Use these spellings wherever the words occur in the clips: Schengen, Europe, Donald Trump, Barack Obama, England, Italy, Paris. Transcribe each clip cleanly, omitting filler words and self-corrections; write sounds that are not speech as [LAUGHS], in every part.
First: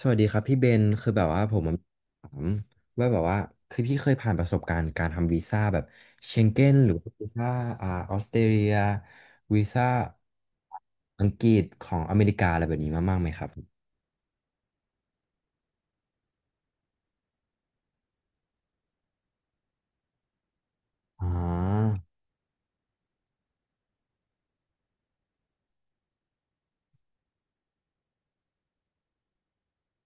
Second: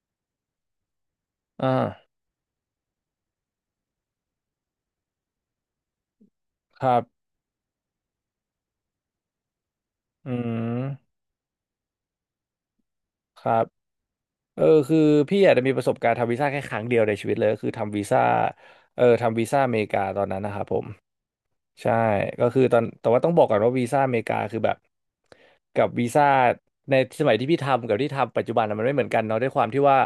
สวัสดีครับพี่เบนคือแบบว่าผมอ่า ถามว่าแบบว่าคือพี่เคยผ่านประสบการณ์การทำวีซ่าแบบเชงเก้นคหรือรัว่าวีบ ซ่าออสเตรเลียวีซ่าอืม อังกฤษของอเมริกาอะไรแบบนี้มาบ้างไหมคครับรับ เออ คือพี่อาจจะมีประสบการณ์ทำวีซ่าแค่ครั้งเดียวในชีวิตเลยก็คือทำวีซ่า ทำวีซ่าอเมริกาตอนนั้นนะครับผม อ่าใช่ก็คือตอนแต่ว่าต้องบอกก่อนว่าวีซ่าอเมริกาคือแบบกับวีซ่าในสมัยที่พี่ทำกับที่ทำปัจจุบันน่ะมันไม่เหมือนกันเนาะด้วยความที่ว่า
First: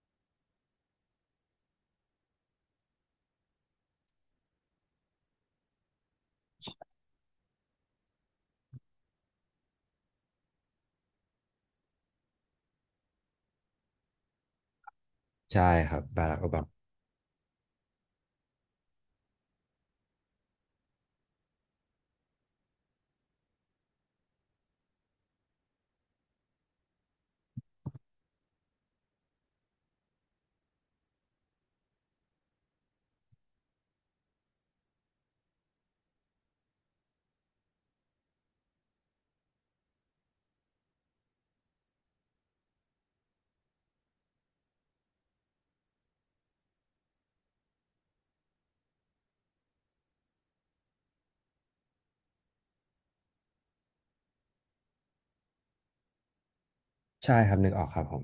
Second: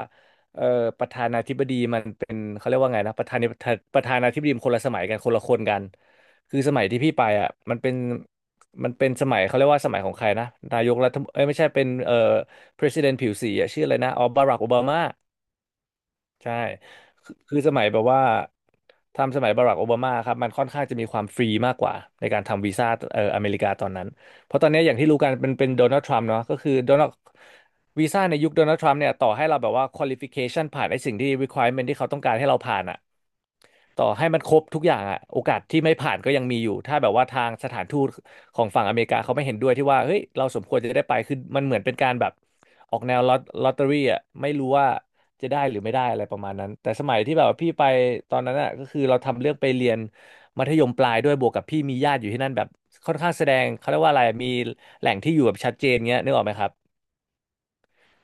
เอ่อประธานาธิบดีมันเป็นเขาเรียกว่าไงนะประธานาธิบดีมันคนละสมัยกันคนละคนกัน คือสมัยที่พี่ไปอ่ะมันเป็นสมัยเขาเรียกว่าสมัยของใครนะนายกรัฐมเอ้ยไม่ใช่เป็นpresident ผิวสีอ่ะชื่ออะไรนะออบารักโอบามา ใช่ครับบารักโอใช่บามาคือสมัยแบบว่าทำสมัยบารักโอบามาครับมันค่อนข้างจะมีความฟรีมากกว่าในการทำวีซ่าอเมริกาตอนนั้น เพราะตอนนี้อย่างที่รู้กันเป็นโดนัลด์ทรัมป์เนาะก็คือโดนัลด์วีซ่าในยุคโดนัลด์ทรัมป์เนี่ยต่อให้เราแบบว่าควอลิฟิเคชันผ่านไอ้สิ่งที่ requirement ที่เขาต้องการให้เราผ่านอะต่อให้มันครบทุกอย่างอะโอกาสที่ไม่ผ่านก็ยังมีอยู่ถ้าแบบว่าทางสถานทูตของฝั่งอเมริกาเขาไม่เห็นด้วยที่ว่าเฮ้ยเราสมควรจะได้ไปคือมันเหมือนเป็นการแบบออกแนวลอตเตอรี่อะไม่รู้ว่า จะได้หรือไม่ได้อะไรประมาณนั้นแต่สมัยที่แบบว่าพี่ไปตอนนั้นอ่ะก็คือเราทำเรื่องไปเรียนมัธยมปลายด้วยบวกกับพี่มีญาติอยู่ที่นั่นแบบค่อนข้างแสดงเขาเรียกว่าอะไรมีแหล่งที่อยู่แบบชัดเจนเงี้ยนึกออกไหมครับ ใช่ครับนึกออกครับผม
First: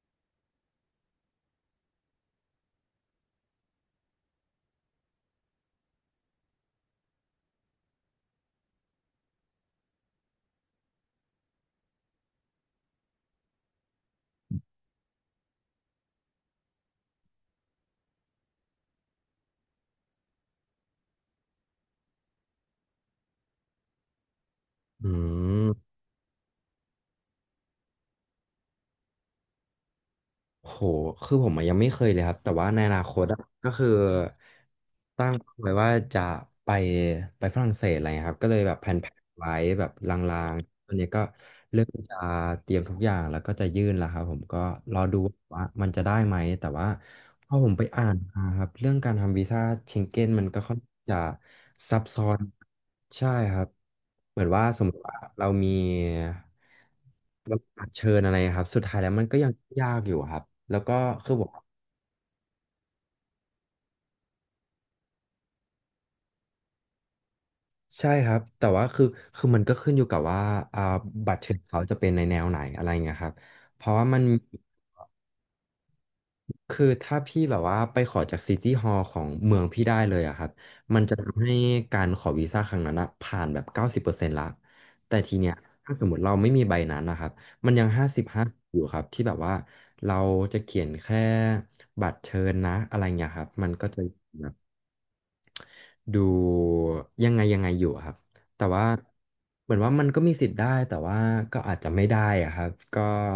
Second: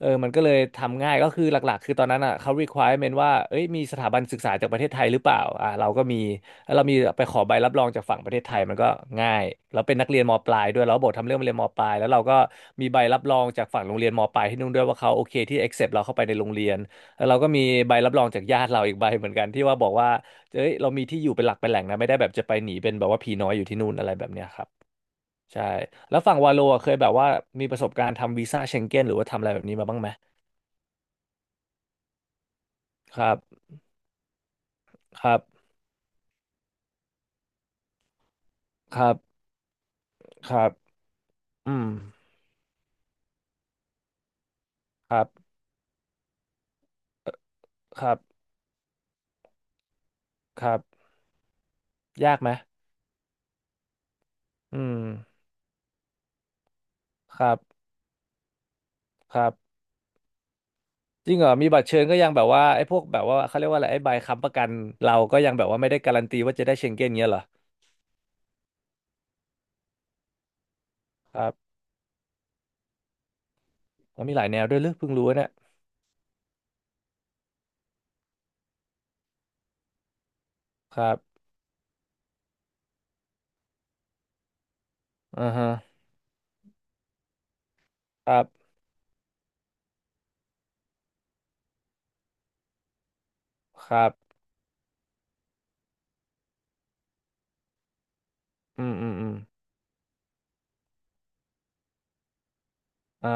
เออมันก็เลยทำง่ายก็คือหลักๆคือตอนนั้นอ่ะเขา requirement ว่าเอ้ยมีสถาบันศึกษาจากประเทศไทยหรือเปล่าอ่าเราก็มีแล้วเรามีไปขอใบรับรองจากฝั่งประเทศไทยมันก็ง่ายแล้วเป็นนักเรียนมปลายด้วยแล้บอกทำเรื่องเรียนมปลายแล้วเราก็มีใบรับรองจากฝั่งโรงเรียนมปลายที่นู่นด้วยว่าเขาโอเคที่ accept เราเข้าไปในโรงเรียนแล้วเราก็มีใบรับรองจากญาติเราอีกใบเหมือนกันที่ว่าบอกว่าเอ้ยเรามีที่อยู่เป็นหลักเป็นแหล่งนะไม่ได้แบบจะไปหนีเป็นแบบว่าผีน้อยอยู่ที่นู่นอะไรแบบเนี้ยครับอืใช่ม แล้วฝั่งวาโลอะเคยแบบว่ามีประสบการณ์ทำวีซ่าเชงเก้นหรือว่าทำอะไรแบบนี้มาบ้างไหม โหคือผมอะยังไม่เคยเลยครับ แต่ว่าในอนาคคตรับ อะก็คือคตั้งรับ ไว้ว่าจะไปไปฝรั่งเศสอะไรครับก็เลยแบบแผครันๆบ ไว้แบบลาคงรับๆตอนนี้ก็อืเริ่มมจะเตรียมทุกอย่างแล้วก็จะยื่นแล้วครับผมก็รอคดูรับ ว่ามันจะได้ไหม แต่ว่าพอผมไปคอ่ารันบ มาครับเรื่องการทำวีซ่าเชงเก้นมันก็คค่รัอนข้างบจะซับซ้อยากนไหมใช่ครับเหมือนว่าอืสมมติว่ามเรามี ครัมันอับญเชิญอะไรครับสุดท้ายแล้วมันก็ครัยังบ ยากอยู่ครับแล้วก็จคือริงบเหรออกมีบัตรเชิญก็ยังแบบว่าไอ้พวกแบบว่าเขาเรียกว่าอะไรไอ้ใบค้ำประกันเราก็ยังแบบว่าไม่ได้การันตีว่าจะได้เชงเก้นเงี้ยเหรอใช่ครับแต่ว่าคือมันก็ขึ้นอยู่กับว่าอ่าบัคตรรัเชิญบเขาจะเป็นในแนวไหนอะไรเงี้ยครับเพราะว่ามัแล้นวมีหลายแนวด้วยหรือเพิ่งรู้เนี่ยคือถ้าพี่แบบว่าไปขอจากซิตี้ฮอลล์ของเมืองพี่ได้เลยอะครับคมันรัจะบทำให้การขอวีซ่าครั้งนั้นอะผ่านแบบ90%ละแต่ทีอืเนี้อยฮะถ้าสมมติเราไม่มีใบนั้นนะครับมันยังห้าสิบครัห้าบอยู่ครับที่แบบว่าเราจะเขียนแค่บัตรเชิญนะอะไรเงี้ยครับมันก็คจะ รับดูยังไงยังไงอยู่อะครับแต่ว่าอืมอืมอืมเหมือนว่ามันก็มีสิทธิ์ได้แต่ว่าก็อาจจะไม่ได้อะครับก็อ่า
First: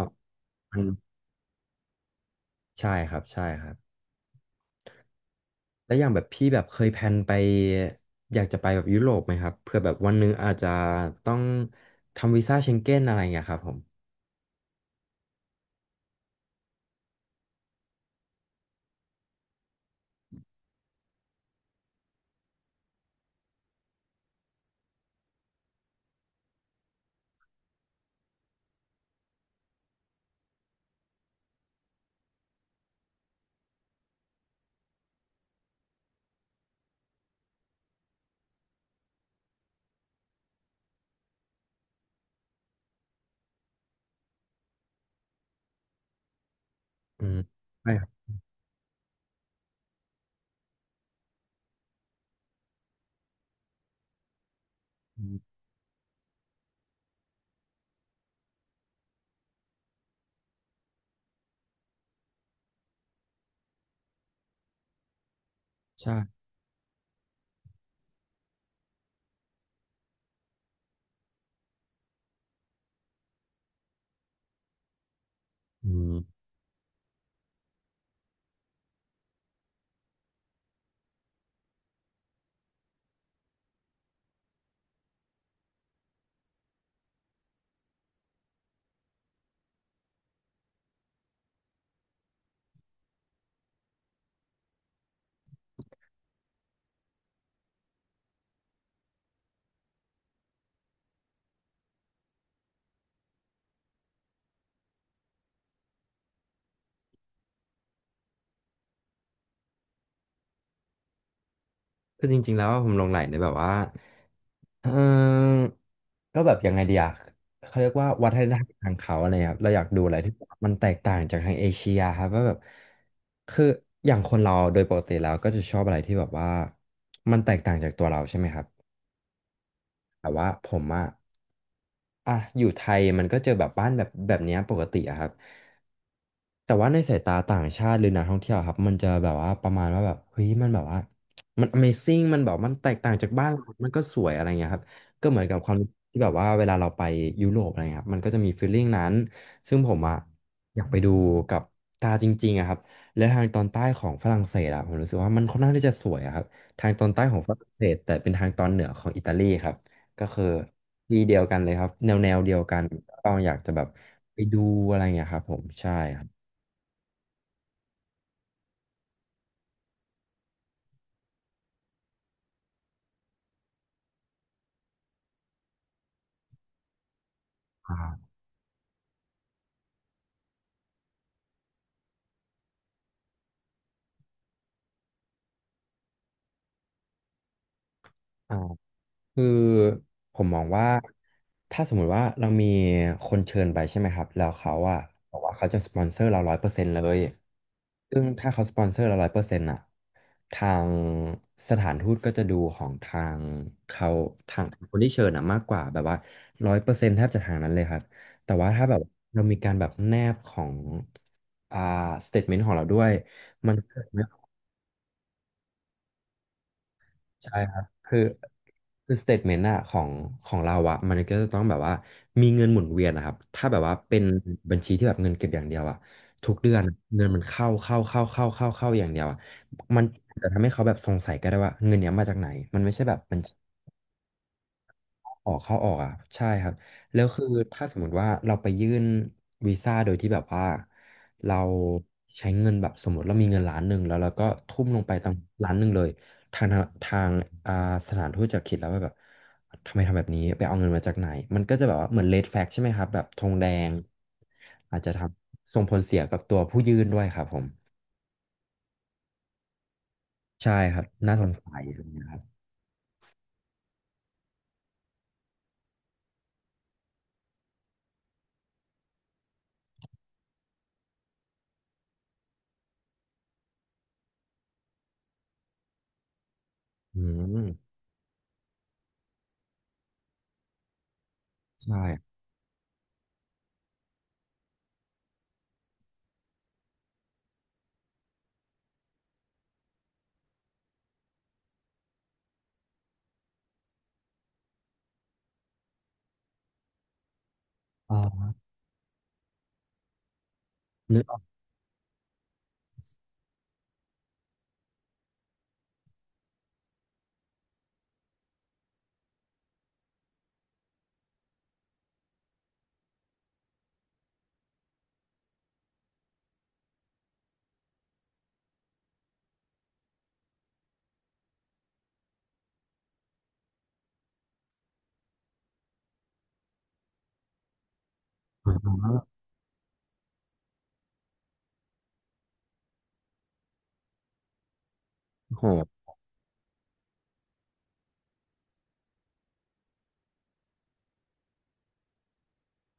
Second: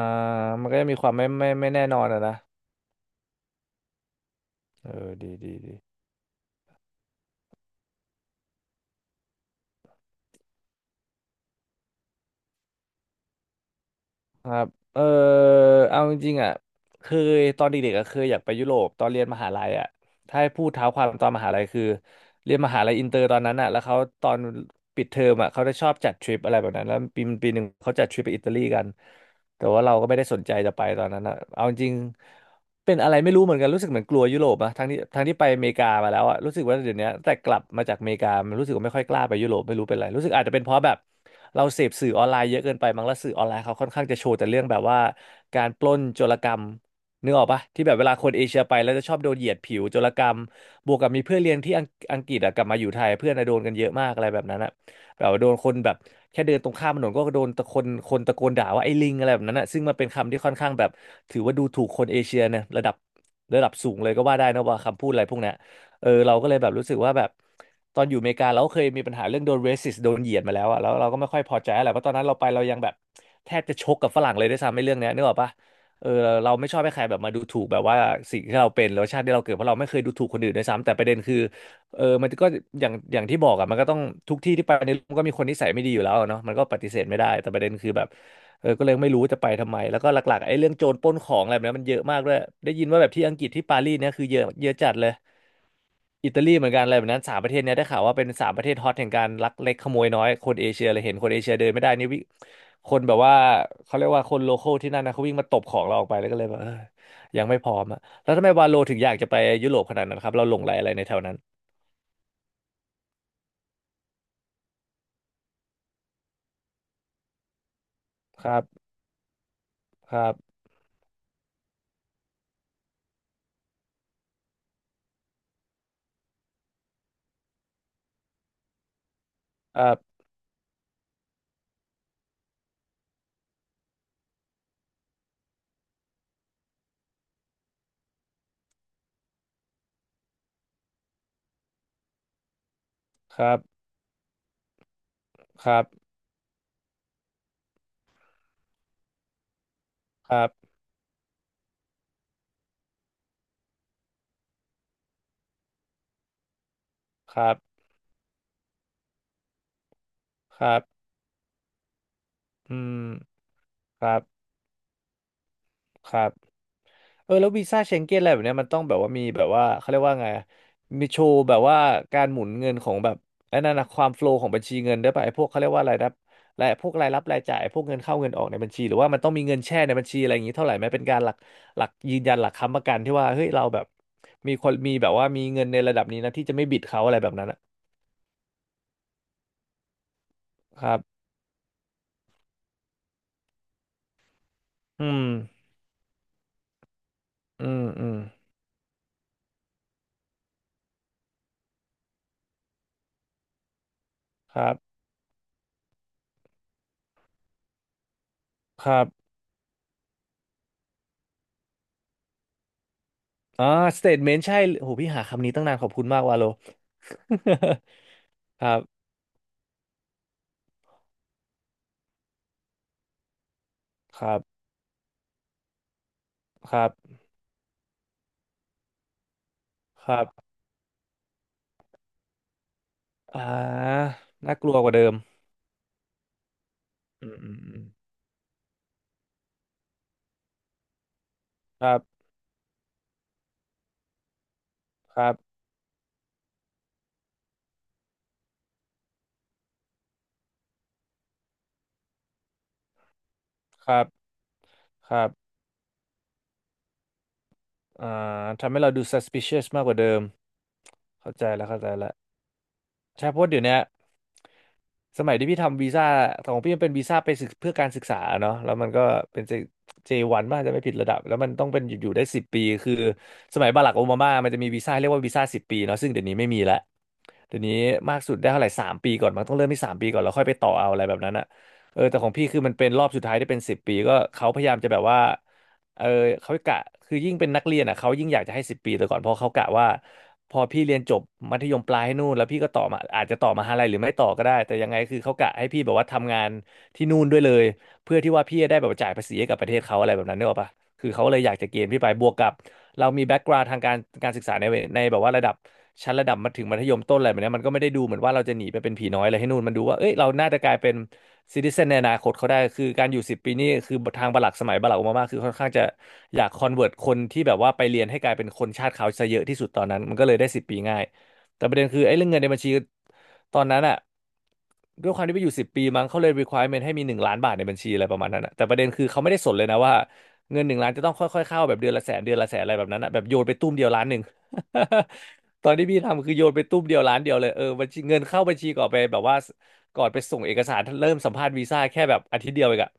มันก็มันจะมีความไม่แน่นอนอะนะใช่ครับใช่ครับเออดีดีดี แล้วอย่างแบบพี่แบบเคยแพลนไปอยากจะไปแบบยุโรปไหมครับเพื่อแบบวันหนึงอาจจะต้องทำวีซ่าเชงเก้นอะไรอย่างเงี้ยครับผมครับเออเอาจริงๆอ่ะเคยตอนเด็กๆอ่ะเคยอยากไปยุโรปตอนเรียนมหาลัยอ่ะถ้าให้พูดเท้าความตอนมหาลัยคือเรียนมหาลัยอินเตอร์ตอนนั้นอ่ะแล้วเขาตอนปิดเทอมอ่ะเขาจะชอบจัดทริปอะไรแบบนั้นแล้วปีหนึ่งเขาจัดทริปไปอิตาลีกันแต่ว่าเราก็ไม่ได้สนใจจะไปตอนนั้นอ่ะเอาจริง เป็นอะไรไม่รู้เหมือนกันรู้สึกเหมือนกลัวยุโรปอะทั้งที่ไปอเมริกามาแล้วอะรู้สึกว่าเดี๋ยวนี้แต่กลับมาจากอเมริกามันรู้สึกว่าไม่ค่อยกล้าไปยุโรปไม่รู้เป็นไรรู้สึกอาจจะเป็นเพราะแบบเราเสพสื่อออนไลน์เยอะเกินไปมั้งแล้วสื่อออนไลน์เขาค่อนข้างจะโชว์แต่เรื่องแบบว่าการปล้นโจรกรรมอืนึกมออกปะที่ใช่แบบคเวรัลาคบนเอเชียไปแล้วจะชอบโดนเหยียดผิวโจรกรรมบวกกับมีเพื่อนเรียนที่อังกฤษอะกลับมาอยู่ไทยเพื่อนอะโดนกันเยอะมากอะไรแบบนั้นอะ แบอืบว่ามโดนคนแบบแค่เดินตรงข้ามถนนก็โดนตะคนตะโกนด่าว่าไอ้ลิงอะไรแบบนั้นอ่ะซึ่งมันเป็นคำที่ค่อนข้างแบบถือว่าดูถูกคนเอเชียนะระดับสูงเลยก็ว่าได้นะว่าคำพูดอะไรพวกเนี้ยเออเราใช่ก็เลยแบบรู้สึกว่าแบบตอนอยู่อเมริกาเราก็เคยมีปัญหาเรื่องโดนเรสิสโดนเหยียดมาแล้วอ่ะแล้วเราก็ไม่ค่อยพอใจอะไรเพราะตอนนั้นเราไปเรายังแบบแทบจะชกกับฝรั่งเลยด้วยซ้ำในเรื่องเนี้ยนึกออกปะอืเออมเราไม่ชอบให้ใครแบบมาดูถูกแบบว่าสิ่งที่เราเป็นหรือว่าชาติที่เราเกิดเพราะเราไม่เคยดูถูกคนอื่นด้วยซ้ำแต่ประเด็นคือ เออมันก็อย่างที่บอกอะมันก็ต้องทุกที่ที่ไปในโลกมันก็มีคนนิสัยไม่ดีอยู่แล้วอะเนาะมันก็ปฏิเสธไม่ได้แต่ประเด็นคือแบบเออก็เลยไม่รู้จะไปทำไมแล้วก็หลักๆไอ้เรื่องโจรปล้นของอะไรแบบนั้นมันเยอะมากด้วยได้ยินว่าแบบที่อังกฤษที่ปารีสเนี่ยคือเยอะเยอะจัดเลยอิตาลีเหมือนกันอะไรแบบนั้นสามประเทศเนี่ยได้ข่าวว่าเป็นสามประเทศฮอตแห่งการลักเล็กขโมยน้อยคนเอเชียเลยเห็นคนเอเชียเดินไม่ได้นี่วิคนแบบว่าเขาเรียกว่าคนโลคอลที่นั่นนะเขาวิ่งมาตบของเราออกไปแล้วก็เลยแบบเออยังไม่พร้อมอะแล้วทำไมวาโลถึงอยากจะไปยุโรปขนาดนั้นครับเราหลงใหลอะไรในแถวนั้นคือจริงๆแล้วผมหลงใหลในแบบว่า เออก็แบบยังไงดีอะเขาเรียกว่าวัฒคนธรรัรมบทางเขาอะไรครับเราอยากดูอะคไรรัที่บ มันแตกต่างจากทางเอเชียครับว่าแบบคืออย่างคนเราโดยปกติแล้วก็จะชอบอะไรที่แบบว่ามันแตกต่างจากตัวเราใช่ไหมครับครับแต่ว่าผมอะอ่ะอยู่ไทยมันก็เจอแบบบ้านแบบเนี้ยปกติอะครับ แต่ว่าในสายตาต่างชาติหรือนักท่องเที่ยวครับมันจะแบบว่าประมาณว่าแบบเฮ้ยมันแบบว่ามัน Amazing มันแบบมันแตกต่างจากคบ้านรับเรามันก็สวยอะไรเงี้ยครับก็เหมือนกับคความรับรู้สึกที่แบบว่าเวลาเราไปยุโรปอะไรเงี้ยครับมันก็จะมีฟีลลิ่งนั้นซึ่งผมอะครับอยากไปดูกับตาจริงๆอะครับและทางตอนใต้ของฝรั่งเศสอะผมรู้สึกว่ามันค่อนข้างที่จะสวยอะครับทางตอนใต้ขคองรัฝบรั่งเศสแต่เป็นทางตอนเหนือของอิตาลีครับก็คือครับที่เดียวกันเลยครับแนวแนวเดียวอืกันมก็อยากจะแบบครับไปดูอะไรเงี้ยครับผมใช่คครัรับ บเออแล้ววีซ่าเชงเก้นอะไรแบบเนี้ยมันต้องแบบว่ามีแบบว่าเขาเรียกว่าไงอะมีโชว์แบบว่าการหมุนเงินของแบบไอ้นั่นนะความโฟลว์ของบัญชีเงินได้วยป่ะไอ้พวกเขาเรียกว่าอะไรนะรายพวกรายรับรายจ่ายพวกเงินเข้าเงิอ่านออกในบัญชีหรือว่ามันต้องมีเงินแช่ในบัญชีอะไรอย่างนี้เท่าไหร่ไหมเป็นการหลักยืนยันหลักค้ำประกันที่ว่าเฮ้ยเราแบบมีคนมีแบบว่ามีเงินในระดับนี้นะที่จะไม่บิดเขาอะไรแบบนั้นนะอ่าคือผมมองคว่ารับถ้าสมมุติว่าเรามีคนเชิญไปใช่ไหมครับแล้วเขาอะอืมบอกว่าเขาจะสปอนเซอร์เราร้อยเปอร์เซ็นต์เลยอืมอืมซึ่งถ้าเขาสปอนเซอร์เราร้อยเปอร์เซ็นต์อะทางสถานทูตก็จะดูของทางเขาคทางรับคนที่เชิญอะมากกว่าแบบว่าร้อยเปอร์เซ็นต์แทบจะทางนั้นเลยครับแต่ว่าคถ้าแบรับบ เรามีการแบบแนบของอ่าสเตทเมนต์ของเราด้วยอ่ามัน สเตทเมนต์ใช่โหพี่หาคำนี้ตั้งนานขอบคุณมากวาโล ใช่ครั [LAUGHS] บคือครับคือสเตทเมนต์อะของของเราอะมันก็จะต้องแบบว่ามีเงินหมุนเวียนนะครับถ้าแบบว่าเป็คนรับบัญชีที่แบบเงินเก็บอย่างเดียวอะทุกเดืคอนรับเงินมันเข้าเข้าเข้าเข้าเข้าเข้าอย่างเดียวอะมันครับจะทำให้เขาแบบสงสัยก็ได้ว่าเงินเนี้ยมาจากไหนมันไม่ใช่แบบอ่าน่ากลัวกว่าเดิมออกเข้าออกอ่ะใช่ครับแล้วอืมคืออืมอืถ้ามสมมติว่าเราไปยื่นวีซ่าโดยที่แบบว่าเราครับใช้เงินแบบสมมติเรามีเงินล้านหนึ่งแล้วเราก็ทุ่มลงไปครัตั้งบล้านหนึ่งเลยทางทางอ่าสถานทูตจะคิดแล้วว่าแบบทำไมทำแบบนี้ไปเอาเงินมาจากไหนมันก็จะแบบว่าเหมือนเลดแฟกใช่ไหมครับแบบธงแดคงรับอาจจะคทรับำส่งผลเสียกับตัวผู้ยื่นด้วยครับผมอ่าทำให้เราดู suspicious มากกว่าเดิมใช่ครับเข้าน่าสใจงแล้วสัเข้ายใจตรงแล้วนี้ครับใช่เพราะเดี๋ยวเนี้ย สมัยที่พี่ทำวีซ่าของพี่มันเป็นวีซ่าไปศึกเพื่อการศึกษาเนาะแล้วมันก็เป็นเจวันมากจะไม่ผิดระดับแล้วมันต้องเป็นอยู่ได้สิบปีคือสมัยบารักโอบามามันจะมีวีซ่าเรียกว่าวีซ่า 10 ปีเนาะซึ่งเดี๋ยวนี้ไม่มีแล้วอืเดี๋มยวนี้มากสุดได้เท่าไหร่สามปีก่อนมันต้องเริ่มที่สามปีก่อนแล้วค่อยไปต่อเอาอะไรแบบนั้นอะเออแต่ขอใช่งพี่คือมันเป็นรอบสุดท้ายได้เป็นสิบปีก็เขาพยายามจะแบบว่า เออเขากะคือยิ่งเป็นนักเรียนอ่ะเขายิ่งอยากจะให้สิบปีแต่ก่อนเพราะเขากะว่าพอพี่เรียนจบมัธยมปลายให้นู่นแล้วพี่ก็ต่อมาอาจจะต่อมหาลัยหรือไม่ต่อก็ได้แต่ยังไงคือเขากะให้พี่แบบว่าทำงานที่นู่นด้วยเลยเพื่อที่ว่าอ่าพี่จะได้แบบจ่ายภาษีให้กับประเทศเขาอะไรแบบนั้นนึกออกปะคือนึเขากอเลอกยอยากจะเกณฑ์พี่ไปบวกกับเรามีแบ็กกราวด์ทางการศึกษาในแบบว่าระดับชั้นระดับมาถึงมัธยมต้นอะไรแบบเนี้ยมันก็ไม่ได้ดูเหมือนว่าเราจะหนีไปเป็นผีน้อยอะไรให้นู่นมันดูว่าเอ้ยเราน่าจะกลายเป็น ซิติเซนในอนาคตเขาได้คือการอยู่สิบปีนี่คือทางบรัคสมัยบรัคโอบามาคือค่อนข้างจะอยากคอนเวิร์ตคนที่แบบว่าไปเรียนให้กลายเป็นคนชาติเขาวซะเยอะที่สุดตอนนั้นมันก็เลยได้สิบปีง่ายแต่ประเด็นคือไอ้เรื่องเงินในบัญชีตอนนั้นอะด้วยความที่ไปอยู่สิบปีมั้งเขาเลย requirement ให้มี1,000,000 บาทในบัญชีอะไรประมาณนั้นอะแต่แประเด็นคือล้วเขาไม่ได้สนเลยนะว่าเงิน 1,000,000จะต้องค่อยๆเข้าแบบเดือนละแสนเดือนละแสนอะไรแบบนั้นอะแบบโยนไปตุ้มเดียวล้านหนึ่ง [LAUGHS] ตอนโที่พี่ทำคือโยนไปตุ้มเดียวล้านเดียวเลยเออบัญชีเงินเข้าบัญชีก่อนไปแบบว่า ก่อนไปส่งเอกสาร เริ่มสัมภาษณ์วีซ่าแค่แบบอาทิตย์เดียวเองอะ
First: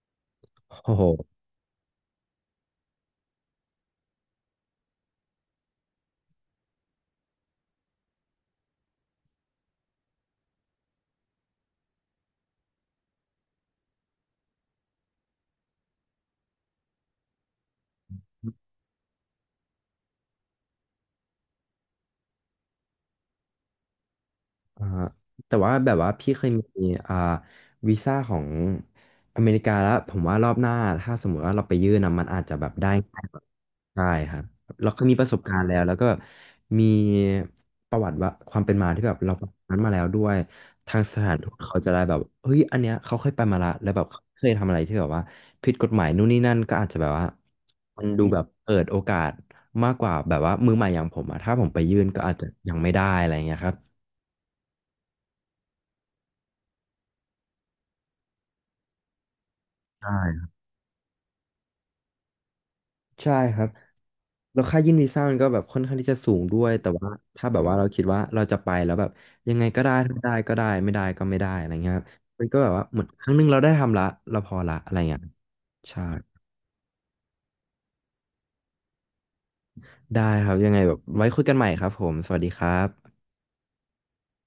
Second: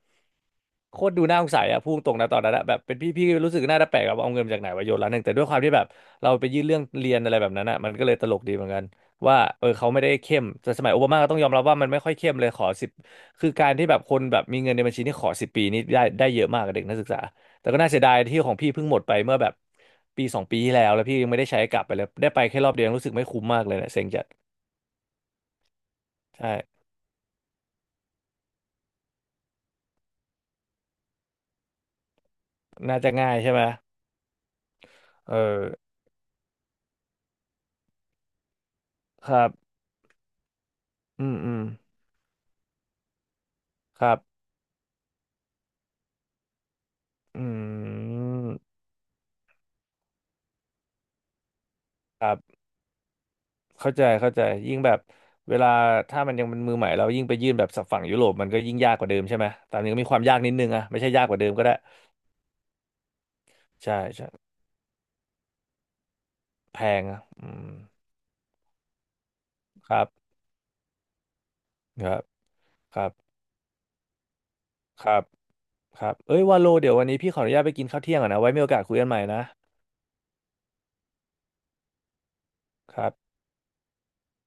หโคโห ตรดูน่าสงสัยอะพูดตรงนะตอนนั้นอะแบบเป็นพี่รู้สึกน่าจะแปลกอะว่าเอาเงินมาจากไหนวะโยนล้านหนึ่งแต่ด้วยความที่แบบเราไปยื่นเรื่องเรียนอะไรแบบนั้นอะมันก็เลยตลกดีเหมือนกันว่าเออเขาไม่ได้เข้มแต่สมัยโอบามาก็ต้องยอมรับว่ามันไม่ค่อยเข้มเลยขอสิบคือการที่แบบคนแบบมีเงินในบัญชีนี่ขอสิบปีนี่ได้เยอะมากกับเด็กนักศึกษาแต่ก็น่าเสียดายที่ของพี่เพิ่งหมดไปเมื่อแบบปีสองปีที่แล้วแล้วพี่ยังไม่ได้ใช้กลับไปเลยได้ไปแค่รอบเดียวยังรู้สึกไม่คุ้มมากเลยเนะเซ็งจัดอ่าแต่ว่าแบบว่าพี่เคใช่ยมีอ่าวีซ่าของอเมริกาแล้วผมว่ารอบหน้าถ้าสมมติว่าเราไปยื่นนะมันอาจจะแบบได้น่าจะง่ายง่ากยว่าใช่ไหมใช่ครับเราเคยมีประเอสบการอ ณ์แล้วแล้วก็มีประวัติว่าความเป็นมาที่แบบคเรารัผ่านบนั้นมาแล้วด้วยทางสอืถามนทูอืตมเขาจะได้แบบเฮ้ยอันเนี้ยเขาเคยไปมาละแล้วแบคบรัเขาเคบยทำอะไรที่แบบว่าผิดกฎหมายนู่นนี่นั่นก็อาจจะแบบว่าอืมันดูแบบเปิมดโอกาสมากกว่าแบบว่ามือใหม่อย่างผมอะถ้าผมไปยื่นก็คอารัจจะบยังไม่ได้อะไรเงี้ยครับเข้าใจเข้าใจยิ่งแบบเวลาถ้ามันยังเป็นมือใหม่เรายิ่งไปยื่นแบบฝั่งยุโรปมันก็ยิ่งยากกว่าเดิมใช่ไหมตามนี้ก็มีความยากใช่ นิดนึงอะไม่ใช่ยากกว่าเดิมก็ได้ ใช่ครับ ใช่ใช่แล้วค่ายื่นวีซ่ามันก็แบบค่อนข้างที่จะสูงด้วย แพแต่งว่าอะอืถ้าแบบมว่าเราคิดว่าเราจะไปแล้วแบบยังไงก็คได้รับถ้าได้ก็ได้ไม่ได้ก็ไม่ได้อะไรเงี้ยครัคบรับมันก็แบบว่าคเหมือนรับครั้งหนึงเราได้ทำละเราพอละอะไรคเงี้รัยบใช่ครับเอ้ยวาโลเดี๋ยววันนี้พี่ขออนุญาตไปกินข้าวเที่ยงก่อนนะไว้มีโอกาสคุยกันใหม่นะได้ครับยังไงแบบไว้คุยกันใหม่ครับผมสวัสดีครัครับบ